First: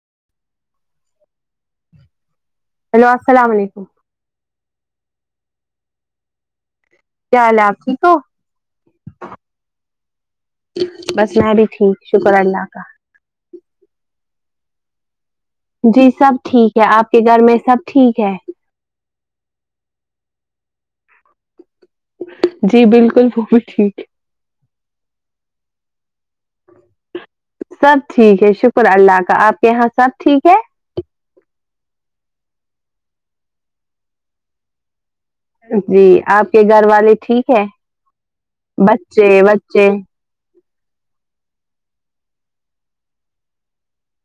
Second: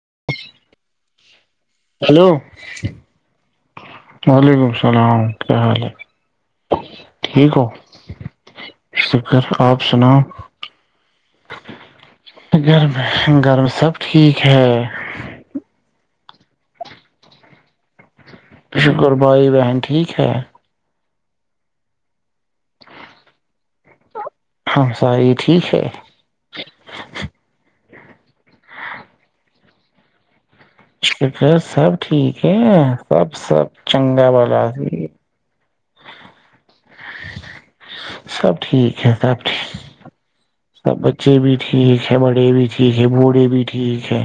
جچ [unintelligible] ہیلو [unintelligible] ا [inaudible] وعلیکم السلام کیا حال ہے کیا ٹھیک حال ہے ہو آپ ٹھیک فکر آپ سنا بس میں بھی ٹھیک شکر اللہ کا گرم گرم سب ٹھیک ہاں جی سب ٹھیک ہے آپ کے گھر میں سب ٹھیک ہے شکر بھائی بہن ٹھیک ہے جی بالکل وہ ٹھیک ہے ہاں ساری ٹھیک ہے سب ٹھیک ہے شکر اللہ کا آپ کے یہاں سب ٹھیک ہے سب ٹھیک ہے سب سب چنگا والا س جی آپ کے گھر والے ٹھیک ہے سب ٹھیک ہے بچے سب ٹھیک بچے سب بچے بھی ٹھیک ہے بڑے بھی ٹھیک ہے بوڑھے بھی ٹھیک ہے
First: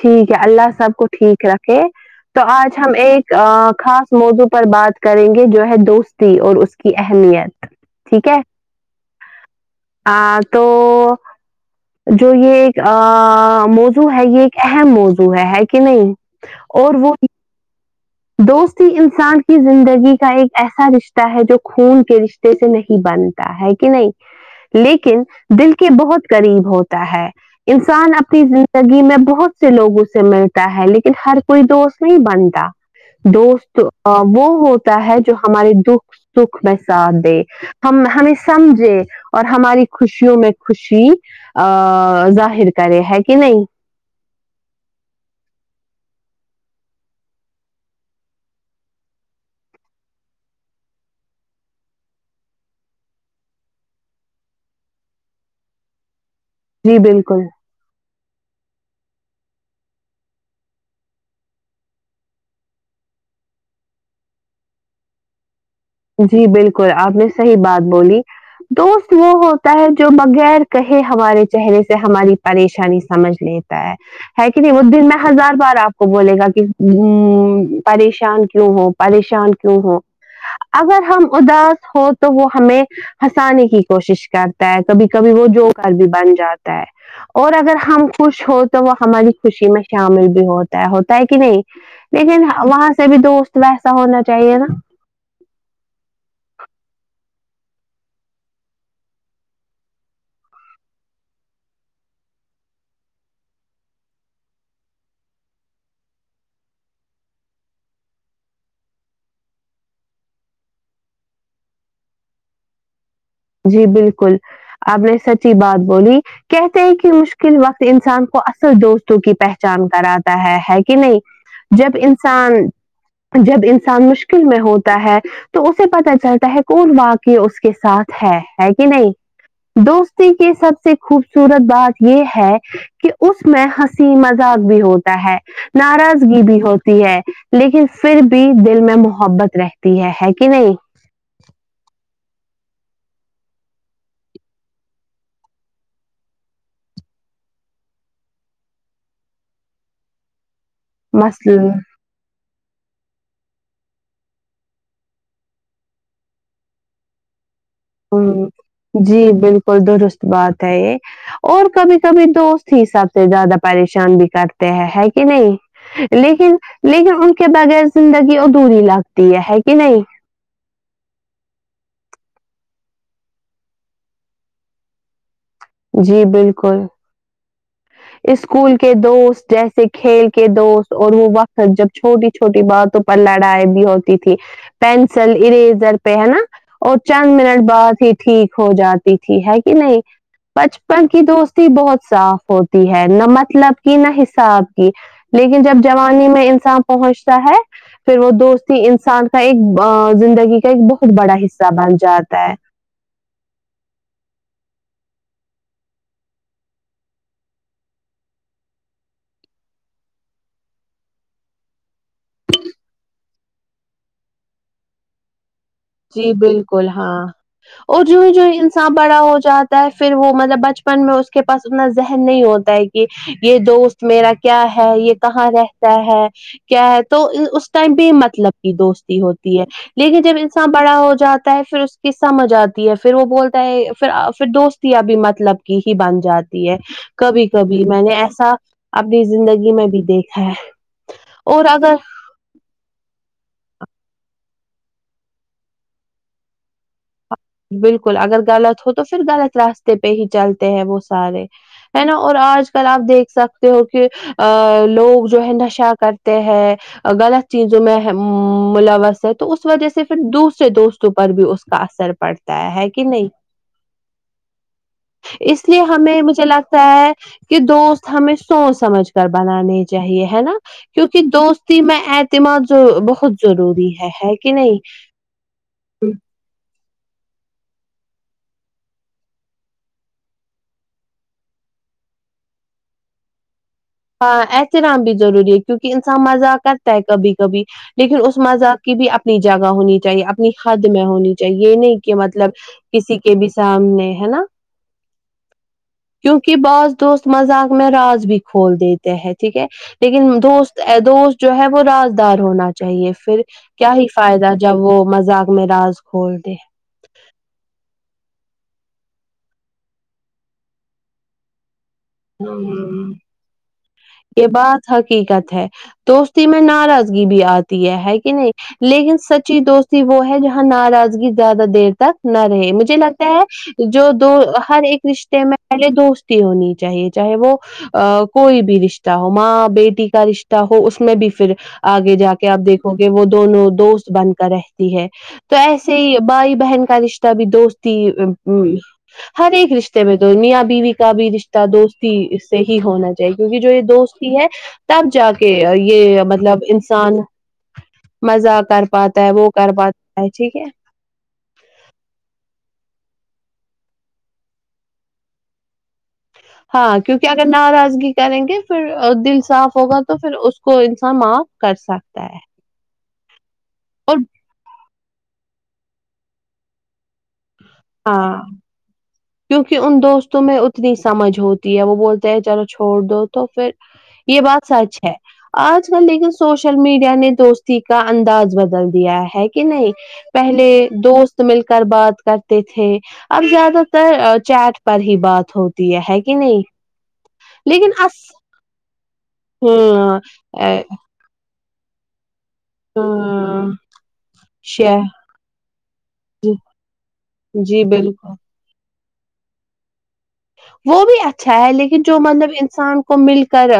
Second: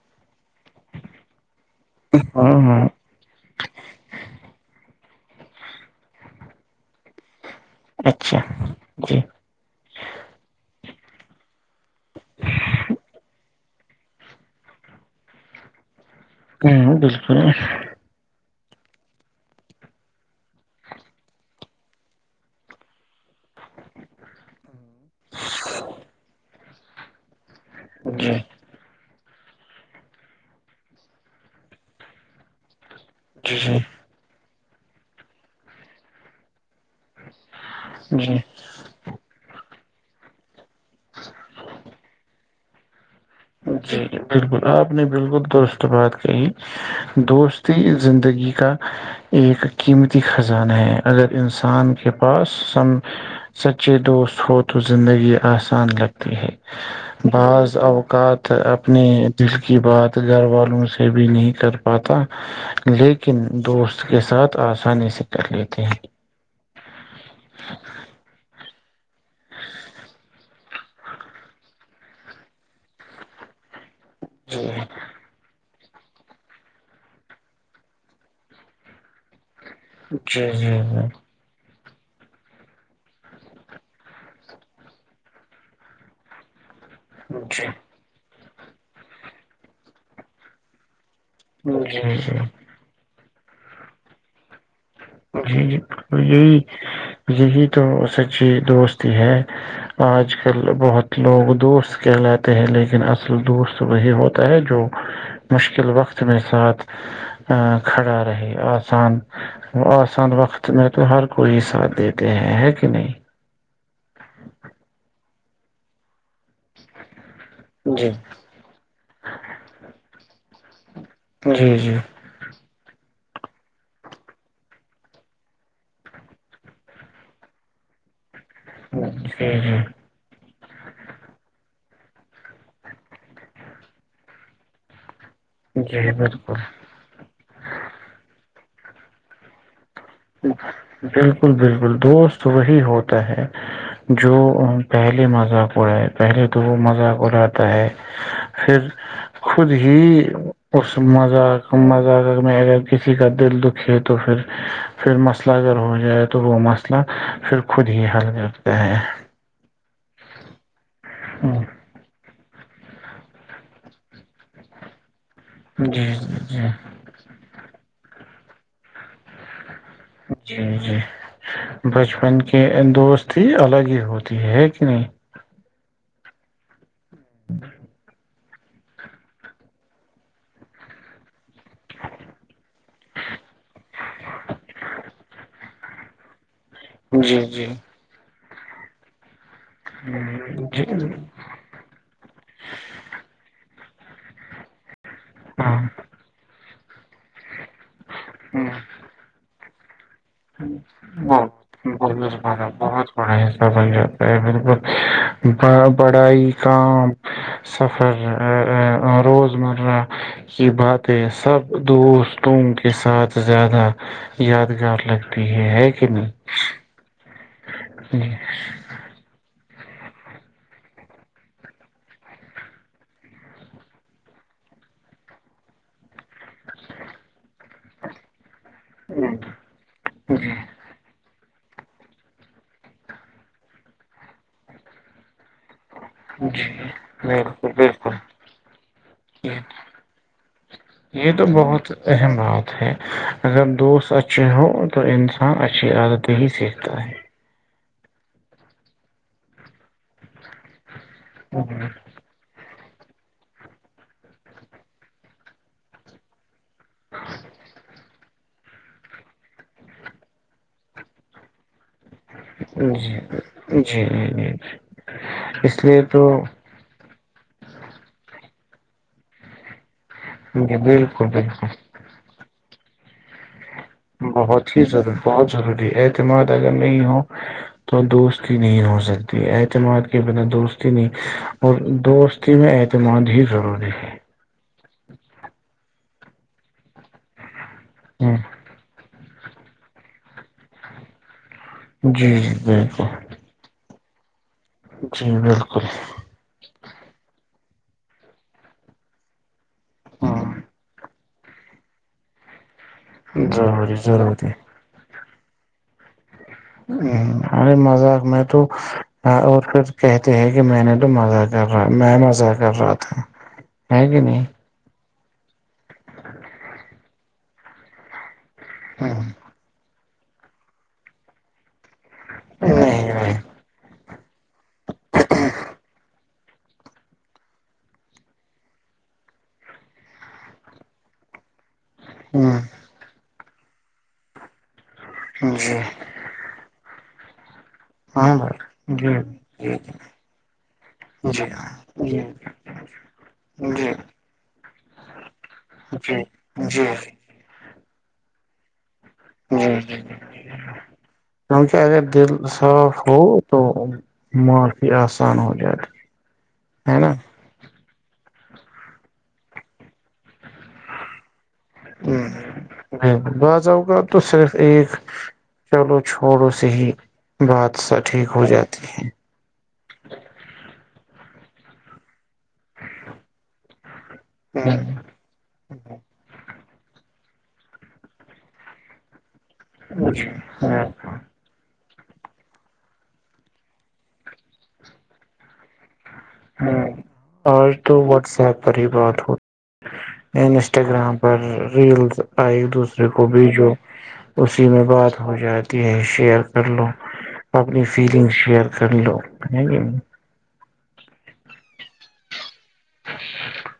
ٹھیک ہے اللہ سب کو ٹھیک رکھ تو ہاں آج ہاں ہم ایک خاص موضوع پر بات کریں گے جو ہے دوستی اور اس کی اہمیت ٹھیک ہے اچھا جی ہاں تو جو یہ موضو ہے یہ اہم موضوع ہے ہے کہ نہیں ہاں اور وہ بالکل دوستی انسان کی زندگی کا ایک ایسا رشتہ ہے جو خون کے رشتے سے نہیں بنتی ہے کہ نہیں لیکن دل کے بہت قریب ہوتے تا ہے انسان جی اپنی زندگی میں بہت سے لوگوں سے ملتا ہے لیکن ہر کوئی دوست نہیں بنتا جی جی دوست وہ ہو تا ہے جو ہمارے دکھ سکھ میں ساتھ دے ہم ہمیں جی سمجھے اور ہماری خوشیوں میں خوشی ا ظاہر ر ہے کہ نہیں جی بالکل آپ نے بالکل درست بات کہی دوستی زندگی کا ایک قیمتی خزانہ ہے اگر انسان کے پاس س سچے دوست ہو تو زندگی آسان لگ جی بالکل بض آ ساتھ اپنے دل کی بات گھر والوں سے بھی نہیں کر پاتا لیکن دوست کے ساتھ آسانی سے کر لیتے ہیں جی بالکل آپ نے صحیح بات بولی دوست وہ ہوتا ہے جو بغیر کہے ہمارے چہرے سے ہماری پریشانی سمجھ لیتا ہے ہے کہ جی نہیں وہ دن میں ہزار بار آپ کو بولے گا کہ پریشان کیوں ہو پریشان کیوں ہو؟ اچھا جی اگر ہم اداس ہو تو وہ ہمیں ہنسانے کی کوشش کرتا ہے کبھی کبھی وہ جوک بھی بن جاتا اور جی اگر ہم خوش ہو تو وہ ہماری خوشی میں شامل بھی ہوتا ہے ہے کہ نہیں جی لیکن وہاں سے بھی دوست تو ویسا ہونا چاہیے نا جی یہی یہی تو سچی دوست ہی ہے آج کل بہت لوگ دوست کہلاتے ہیں لیکن اصل دوست وہی ہوتا ہے جو مشکل وقت میں ساتھ کھڑا رہے آسان وہ آسان وقت میں تو ہر کوئی ساتھ دیتے ہیں ہے کہ نہیں جی بالکل آپ نے سچی بات بولی کہتے ہیں کہ مشکل ک وقت جی انسان کو اصل دوستوں کی پہچان کرات ہے ہے کہ نہیں جی جب جی انسان جب انسان مشکل میں ہوتا ہے تو اسے پتا چلتا ہے کون واقع اس کے ساتھ ہاں ہے کہ نہیں جی جی دوستی سب سے خوبصورت بات یہ ہے کہ اس میں ہنسی مذاق بھی ہوتا ہے جی ناراضگی بالکل بھی ہوتی ہے لیکن پھر بھی دیک میں محبت رہتی ہے، ہے کہ نہیں؟ بالکل بالکل دوست وہی ہوتا ہے جو پہلے مذاق اڑاائے پہلے تو وہ مذاق اڑاتا ہے پھر خود ہی اس مثلا مزہ مزہ میں کسی کا دل دکھے تو پھر پھر مسئلہ اگر ہو جائے تو وہ مسئلہ پھر خود ہی ہ حل کرتا ہے جی بالکل درست بات ہے یہ اور کبھی کبھی دوست ہی سب سے زیادہ پریشان بھی کرتے ہیں نہیں جی لیکن جی لیکن ان کے بغیر زندگی ادھی لگتی ہے کہ نہیں جی جی بچپن کے دوست ہی الگ ہی ہوتی ہے ہے کہ نہیں جی بالکل ہ اسکول کے دوست جیسے کھیل کے دوست اور وہ وہ جب چھوٹی چھوٹی باتوں پر لڑائی بھی ہوتی تھی پینسل اریز پہ ہے نا اور چند جی جی منٹ بعد ہی ٹھیک ہو جاتی تھی ہے کہ کہ نہیں بچپن جی کی دوستی بہت صاف ہوتی ہے نہ مطلب نب کی نہ حساب لیکن جب ہاں جوانی میں انصاف اہش ہے پھر وہ دوستی انسان کا ایک ب ب ب جاتا ہے۔ بہت بڑا حصہ بن جاتا ہے بکل بڑائی کام سفر روزمرہ کی باتیں سب دوستوں کے ساتھ زیادہ یادگار لگ جی بالکل ہاں اور جو ہی جی جو انسان بڑا ہو جا ہے پھر وہ مطلب بچپن میں اس کے پاس اتنا ذہن نہیں ہوتا ہے کہ یہ دوست میرا کیا ہے یہ کہاں رہتا ہے کیا ہے تو اس ٹائم بھی مطلب دوستی ہوتی ہے لیکن جی جب کڑا ہو جاتا ہے پھر اس کی سمجھ آتی ہے پھر وہ بولتا ہے پھر پھر دوستیاں بھی مطلب ہی بن جی جاتی ہے کبھی بالکل کبھی میں بالکل نے ایسا اپنی یہ زندگی میں بھی دیکھا ہے یہ تو اور بہت اگر اہم بات ہے اگر دوست اچھے ہو تو انسان اچھی عادتیں ہی سیکھتا ہے بالکل اگر غلط ہو تو پھر غلط راستے پہ ہی چلتے ہیں وہ سارے ہے نا اور آج کل آپ دیکھ سکتے ہو کہ ا لوگ جو ہے نشا کرتے ہیں غلط چیز جو میں ملوث ہے تو اس وجہ سے پھر دوسرے دوستوں پر بھی اس کا اثر پڑتا ہے کہ جی نہیں جی جی جی۔ اس لیے ہمیں مجھے لگتا ہے کہ دوست ہمیں سوچ سمجھ کر بنانے چاہیے ہے نا جی کیونکہ بالکل بالکل دوستی میں ما بہت ضرور بہت ہی ضروری بہت ضروری ہے اعتماد اگر ہو تو دوستی نہیں ہو سکتی اعتماد کے بنا دوستی نہیں اور دوستی میں اعتماد ہی ضروری ہے ہاں احترام بھی ضروری ہے کیونکہ انسان مزہ کرتا ہے کبھی کبھی لیکن ہوں، اس مذاق کی بھی اپ اپنی جگہ ہونی چاہیے اپنی حد میں ہونی اہ یہ نہیں کہ جی مطلب جی بالکل کسی کے بھی سامنے ہے نا جی بالکل کیونکہ باس دوست مذاق میں راج بھییکھوں [unintelligible] کھول دیتے ہیں ٹھیک ہے لیکن ہوں، دوست دوست جو ہے وہ رادار ہونا چاہیے پھر کیا ضروری ہی ضروری فائدہ جب وہ مذاق میں راج کھول د ہ ارے مذاق میں تو اور پھر کہتے ہیں کہ میں نے تو مذاق کر میں مزہ کر رہا ہوں تھا ہے کہ نہیں کیقت ہے [unintelligible] دوستی میں نارا [unintelligible] بھی آتی ہے کہ نہیں [unintelligible] لیکن ہوں، سچی دوست وہ ہے جہاں ناراضگی زیادہ دیر تک نہ رہے نہیں مجھے نہیں لگتا ہوں، ہے جو تو ہر ایک رشتے میں پہلے دوستی ہونی تھی چاہیے چاہے وہ کوئی بھی رشتہ ہو ماں بیٹی کا رشتہ ہو اس میں بھی پھر آگے جا کے آپ دیکھو گے وہ دونوں دوست بن کرے ہے تو جی ایسے ہی بھائی بہن کا رشتہ بھی دوست ہاں جی ہر ایک جی رشتے میں دنیا بیوی کا بھی رشہ جی ہاں جی دوستی سے ہی ہونا چاہیے کیونکہ جو یہ جی دوستی ہے تب جا کے جی یہ مطلب جی انسان مزہ کرتا کیونکہ اگر دل صاف ہو تو معافی آسان ہو جائے گی ہاں کیونکہ اگر ناراضگی کریں گے پھر دن صاف ہوگا تو پھر اس کو انسان معاف کر سکتا ہے ہاں بہت مذوق اور تو صرف ایک چلو چھوڑو صی ہاں کیونکہ ان دوستوں میں اتنی سمجھ ہوتی آب بول ہے چلو چھوڑ دو تو پھر یہ بات سچ ہے آج کل لیکن سوشل میڈیا نے دوستی کا انداز بدل دیا ہے کہ نہیں پہلے دوست مل کر کر بعات کرتے تھے اب زیادہ تر چیٹ پر ہی بات ہوتی دیا ہے کہ نہیں آج لیکن تو اس واٹس ایپ پر ہی بات ہو ہ ا انسٹاگررام پر ریلز اور ایک ہ دوسرے کو بھی جو اسی ش میں بات ہو جاتی ہے شیئر کر لو اپنی جی فیلنگ بالکل شیئر کر لو [inaudible] وہ بھی اچھا ہے لیکن جو مطلب ان کسان کو مل کر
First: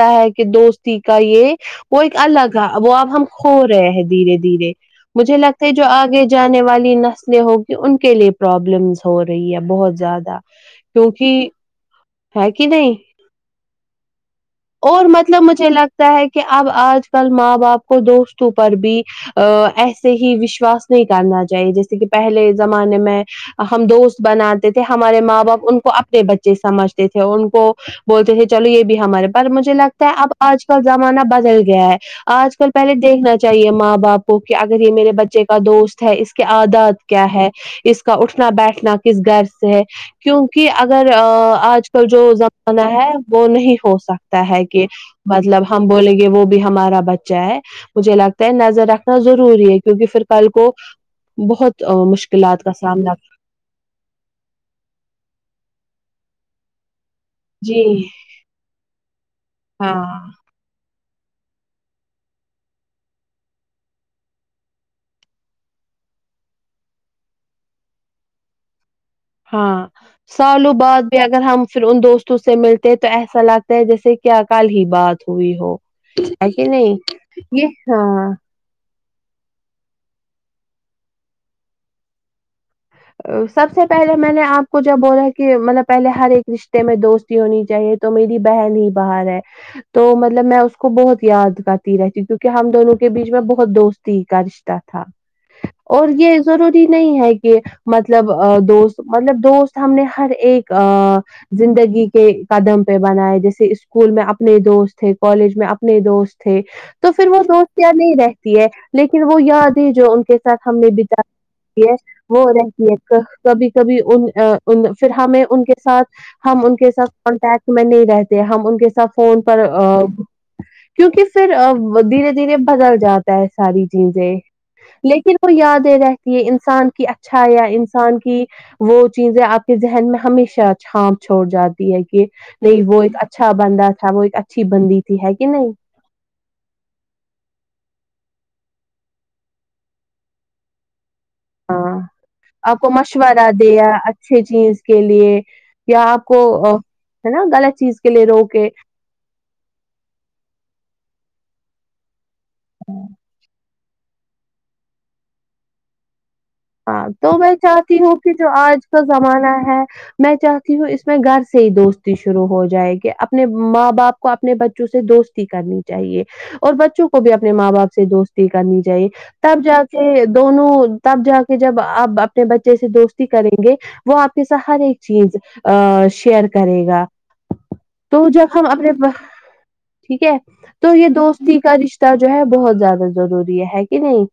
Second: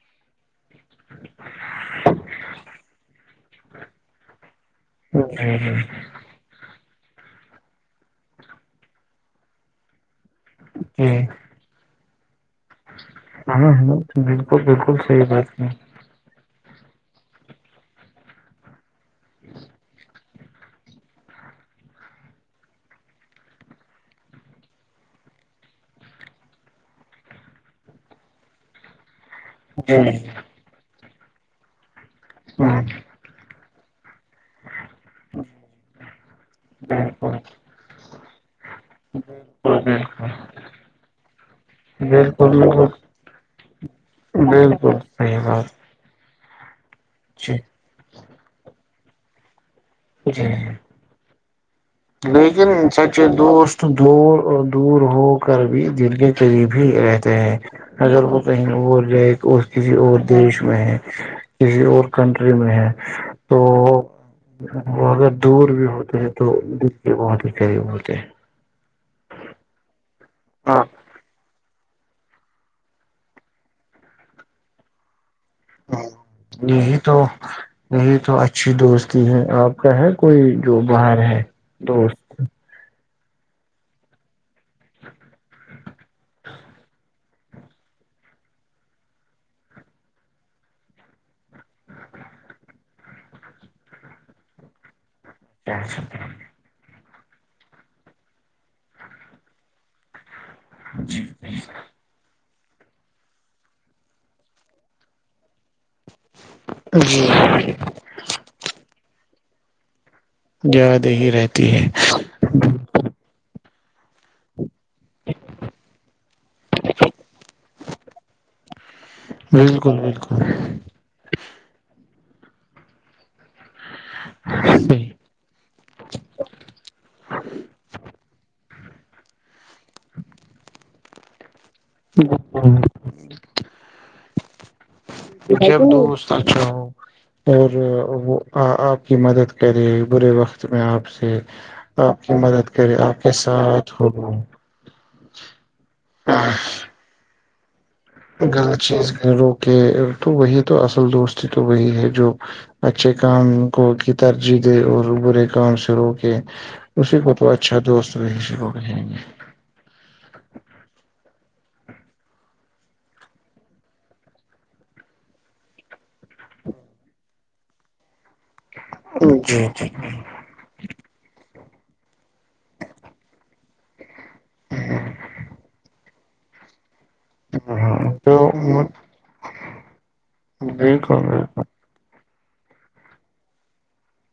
ہے کہ دوست کا یہ وہ ایک الگ ہے وہ اب ہم کھو رہے ہیں دھیرے دھیرے مجھے جی لگتا ہے جی جو آگے جانے والی نسلیں ہوگی ان کے لیے پرابلمس ہو رہی ہے بہت زیادہ جی کیونکہ ہے کہ نہیں ہاں ہاں بالکل بالکل اور صحیح مطلب بات مجھے ہے لگتا ہے کہ اب آج کل ماں باپ کو دوستوں پر بھی ا ایسے ہی وشواس نہیں کرنا چاہیے جیسے کہ پہلے زمانے میں ہم دوست بناتے تھے ہمارے ماں باپ ان کو اپنے بچے سمجھتے تھے اور ان کو بولتے تھے چلو یہ بھی ہمارے مجھے لگتا ہے اب جی آج کل زمانہ بجل گیا ہے آج کل ہاں پہلے دیکھنا چاہیے ماں باپ کہ اگر یہ میرے بچے کا دوست ہے اس کے آدات کیا بالکل ہے اس کا اٹھنا بیٹھنا کس گر سے ہے بالکل کیوں کہ اگر آج کل جو بالکل زمانہ بالکل ہے وہ نہیں ہو سکتا ہے کہ بالکل صحیح مطلب بات ہم بولیں گے وہ بھی ہمارا بچہ جی ہے مجھے لگتا ہے نظر رکھ روری ہے کیونکہ پھر کل کو بہت مشکلات لیکن کا سامنا سچے دوست دور ہو کر بھی دن کے قریب ہی رہ جی اگر وہ کہیں اور جائے تو اور کسی ہاں اور دیش میں ہے کسی اور کنٹری میں ہے تو وہ اگر دور بھی ہوتے ہیں تو د کے بہت ہی قریب ہوتے ہیں ہاں سالوں ہاں بعد بھی اگر ہم پھر ان دوستوں سے ملتے ہیں تو ایسا لگتا ہے جیسے کیا کال ہی بات ہوئی ہو ہے کہ یہی نہیں تو یہ نہیںی ہاں تو اچھی دوست ہے آپ کا ہے کوئی جو باہر ہے دوست سب سے پہلے میں نے آپ کو جب بو رہا ہے کہ مطلب پہلے ہر ایک رشتے میں دوستی ہونی چاہیے تو میری بہن ہی باہر ہے تو مطلب میں اس کو بہت یاد کرتی رہتی ہ کیونکہ ہم دونوں کے بیچ میں بہت دوستی کا رشتہ تھا اور یہ ضروری نہیں ہےگ مطلب دوست مطلب دوست ہم نے ہر ایک ا زندگی کے قدم پہ بنائے جیسے اسکول میں اپنے دوست تھے کالج میں اپنے دوست تھے تو جی پھر وہ دوست کیا نہیں رہتی ہے لیکن وہ یاد ہے جو ان کے ساتھ ہم نے یاد بتا ہی رہتی ہے وہ رہ ایک کبھی [inaudible] پھر ہمیں ان کے ساتھ ہم ان کے ساتھ کانٹیکٹ میں نہیں رہتے ہم ان کے ساتھ فون پر بالکل بالکل کیونکہ پھر دھیرے دھیرے بدل جا تاہے ساری چیزیں صحیح۔ لیکن وہ یادیں رہتی ہے انسان کی اچھا انسان کی وہ چیزیں آپ کے ذہن میں ہمیشہ چھانپ چھوڑ جا ہے کہ نہیں وہ ایک اچھا بندہ تھا وہ اچا اچھی بند اب دوست اچھا ہو اور وہ آ آپ کی مدد کرے برے وقت میں آپ سے ہاں آپ کی مدد آپ کو کرے کے مشورہ دیا ساتھ ہو اچھھی چیز کے لیے یا آپ کو ہے نا غط چیز کے لیے روکے غلط چیز رو کے تو وہی تو اصل دوست تو وہی ہے جو اچھے کام کو کی ترجیح دے اور برے کام شروع کے ہاں تو میں چاہتی ہوں کہ جو سے وہ آج کا کہیں زمانہ ہے میں چاہتی ہوں اس میں گھر سے سے ہی دوستی شروع ہو جائے گی اپنے ماں باپ کو اپنے بچوں سے دوستی کرنی چاہیے اور بچوں کو بھی اپنے ماں باپ سے دوستی کرنی چاہیے گے تب جی جا جی کے دونوں تب جا کے کہ جب آپ اپنے بچے سے دوستی کریں گے وہ آپ کے سا ہر ایک چیز ا شیئر کرے گا تو جب ہم اپنے ٹھیک ہے بالکل تو یہ دوستی بالکل کا رشتہ جو ہے بہت زیادہ ضروری ہے کہ نہیں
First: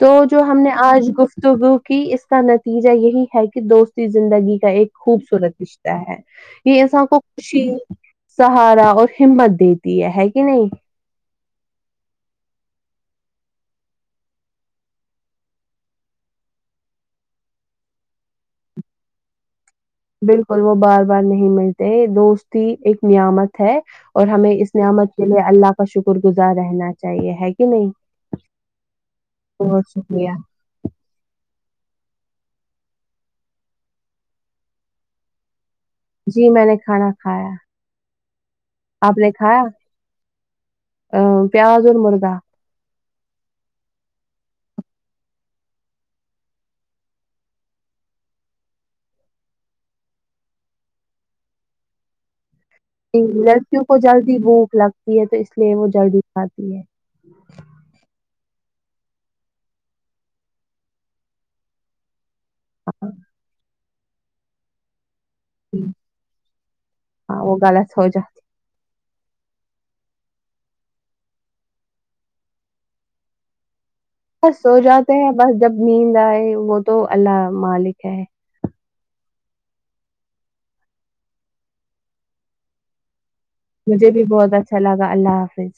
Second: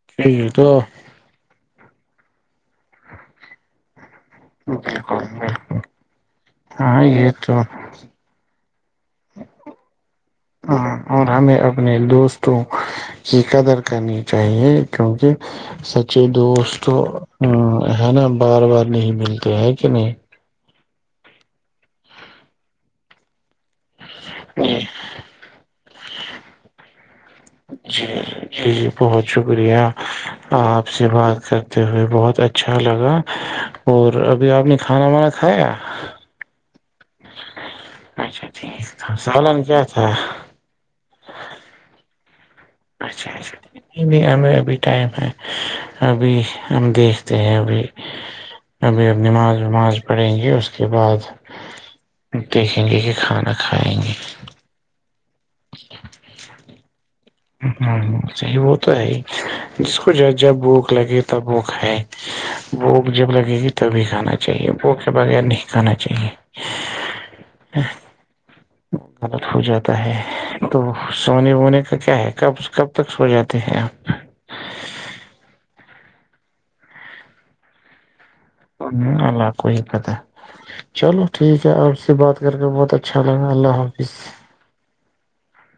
تو جو یہ ہم نے تو آج گفت کیک اس کا نتیجہ یہی ہے کہ دوست زندگی کا ایک بالکل بالکل، خوبصورت رشتہ ہے یہ ہاں ایسا کو تو خوشی سہارا اور ہمت دیتی ہے ہے کہ نہیں ہاں ہمیں اپنے دوستوں کی قدر کرنی چاہیے کیونکہ سچے دوست ہے نا بار بار نہیں ملتے ہیں کہ نہیں بالکل ب بار بار نہیں ملتے دوستی ایک نعمت ہے اور ہمیں اس نعمت کے لیے اللہ کا شکر گزار رہنا چاہیے ہے کہ نہیں جی جی بہت شکریہ بہت شکریہ آپ سے بات کرتے ہوئے بہت اچھا لگا اور ابھی آپ نے کھانا وانا کھایا جی میں نے کھانا کھایا اچھا آپ نے سالن کھایا کیا تھا ا پیاز اور مرگا اچھا اچھا ٹھیک۔ نہیں ہمیں ابھی ٹائم ہے ابھی ہم دیکھتے ہیں ابھی ابھی اب نماز وماز پڑھیں گے اس کے بعد دیکھیں گے کہ کھانا لڑکیوں کھائیں کو گے جلدی بھوک لگتی تو اس لیے وہ جلدی کھاتی ہے ہ ہ صحی وہ تو ہے ہی جس کو ج جب بھوک لگے تب بک ہے وہ جب لگے گی ت بھیھی کھانا چاہیے وہ بغیر نہیں کھانا ہاں وہ چاہیے غلط ہو جاتا غلط ہو جاتا ہے تو سونے وونے کا کیا ہے کب کب تک سو جاتے ہیں آپ بس سو جاتے ہیں بس جب نیند آئے وہ تو اللہ مالک ہے ہ اللہ کوئی حقت ہے چلو ٹھیک ہے اور سے بات کر کے بہت اچھا لگا اللہ مجھے حافظ بھی بہت اچھا لگا اللہ حافظ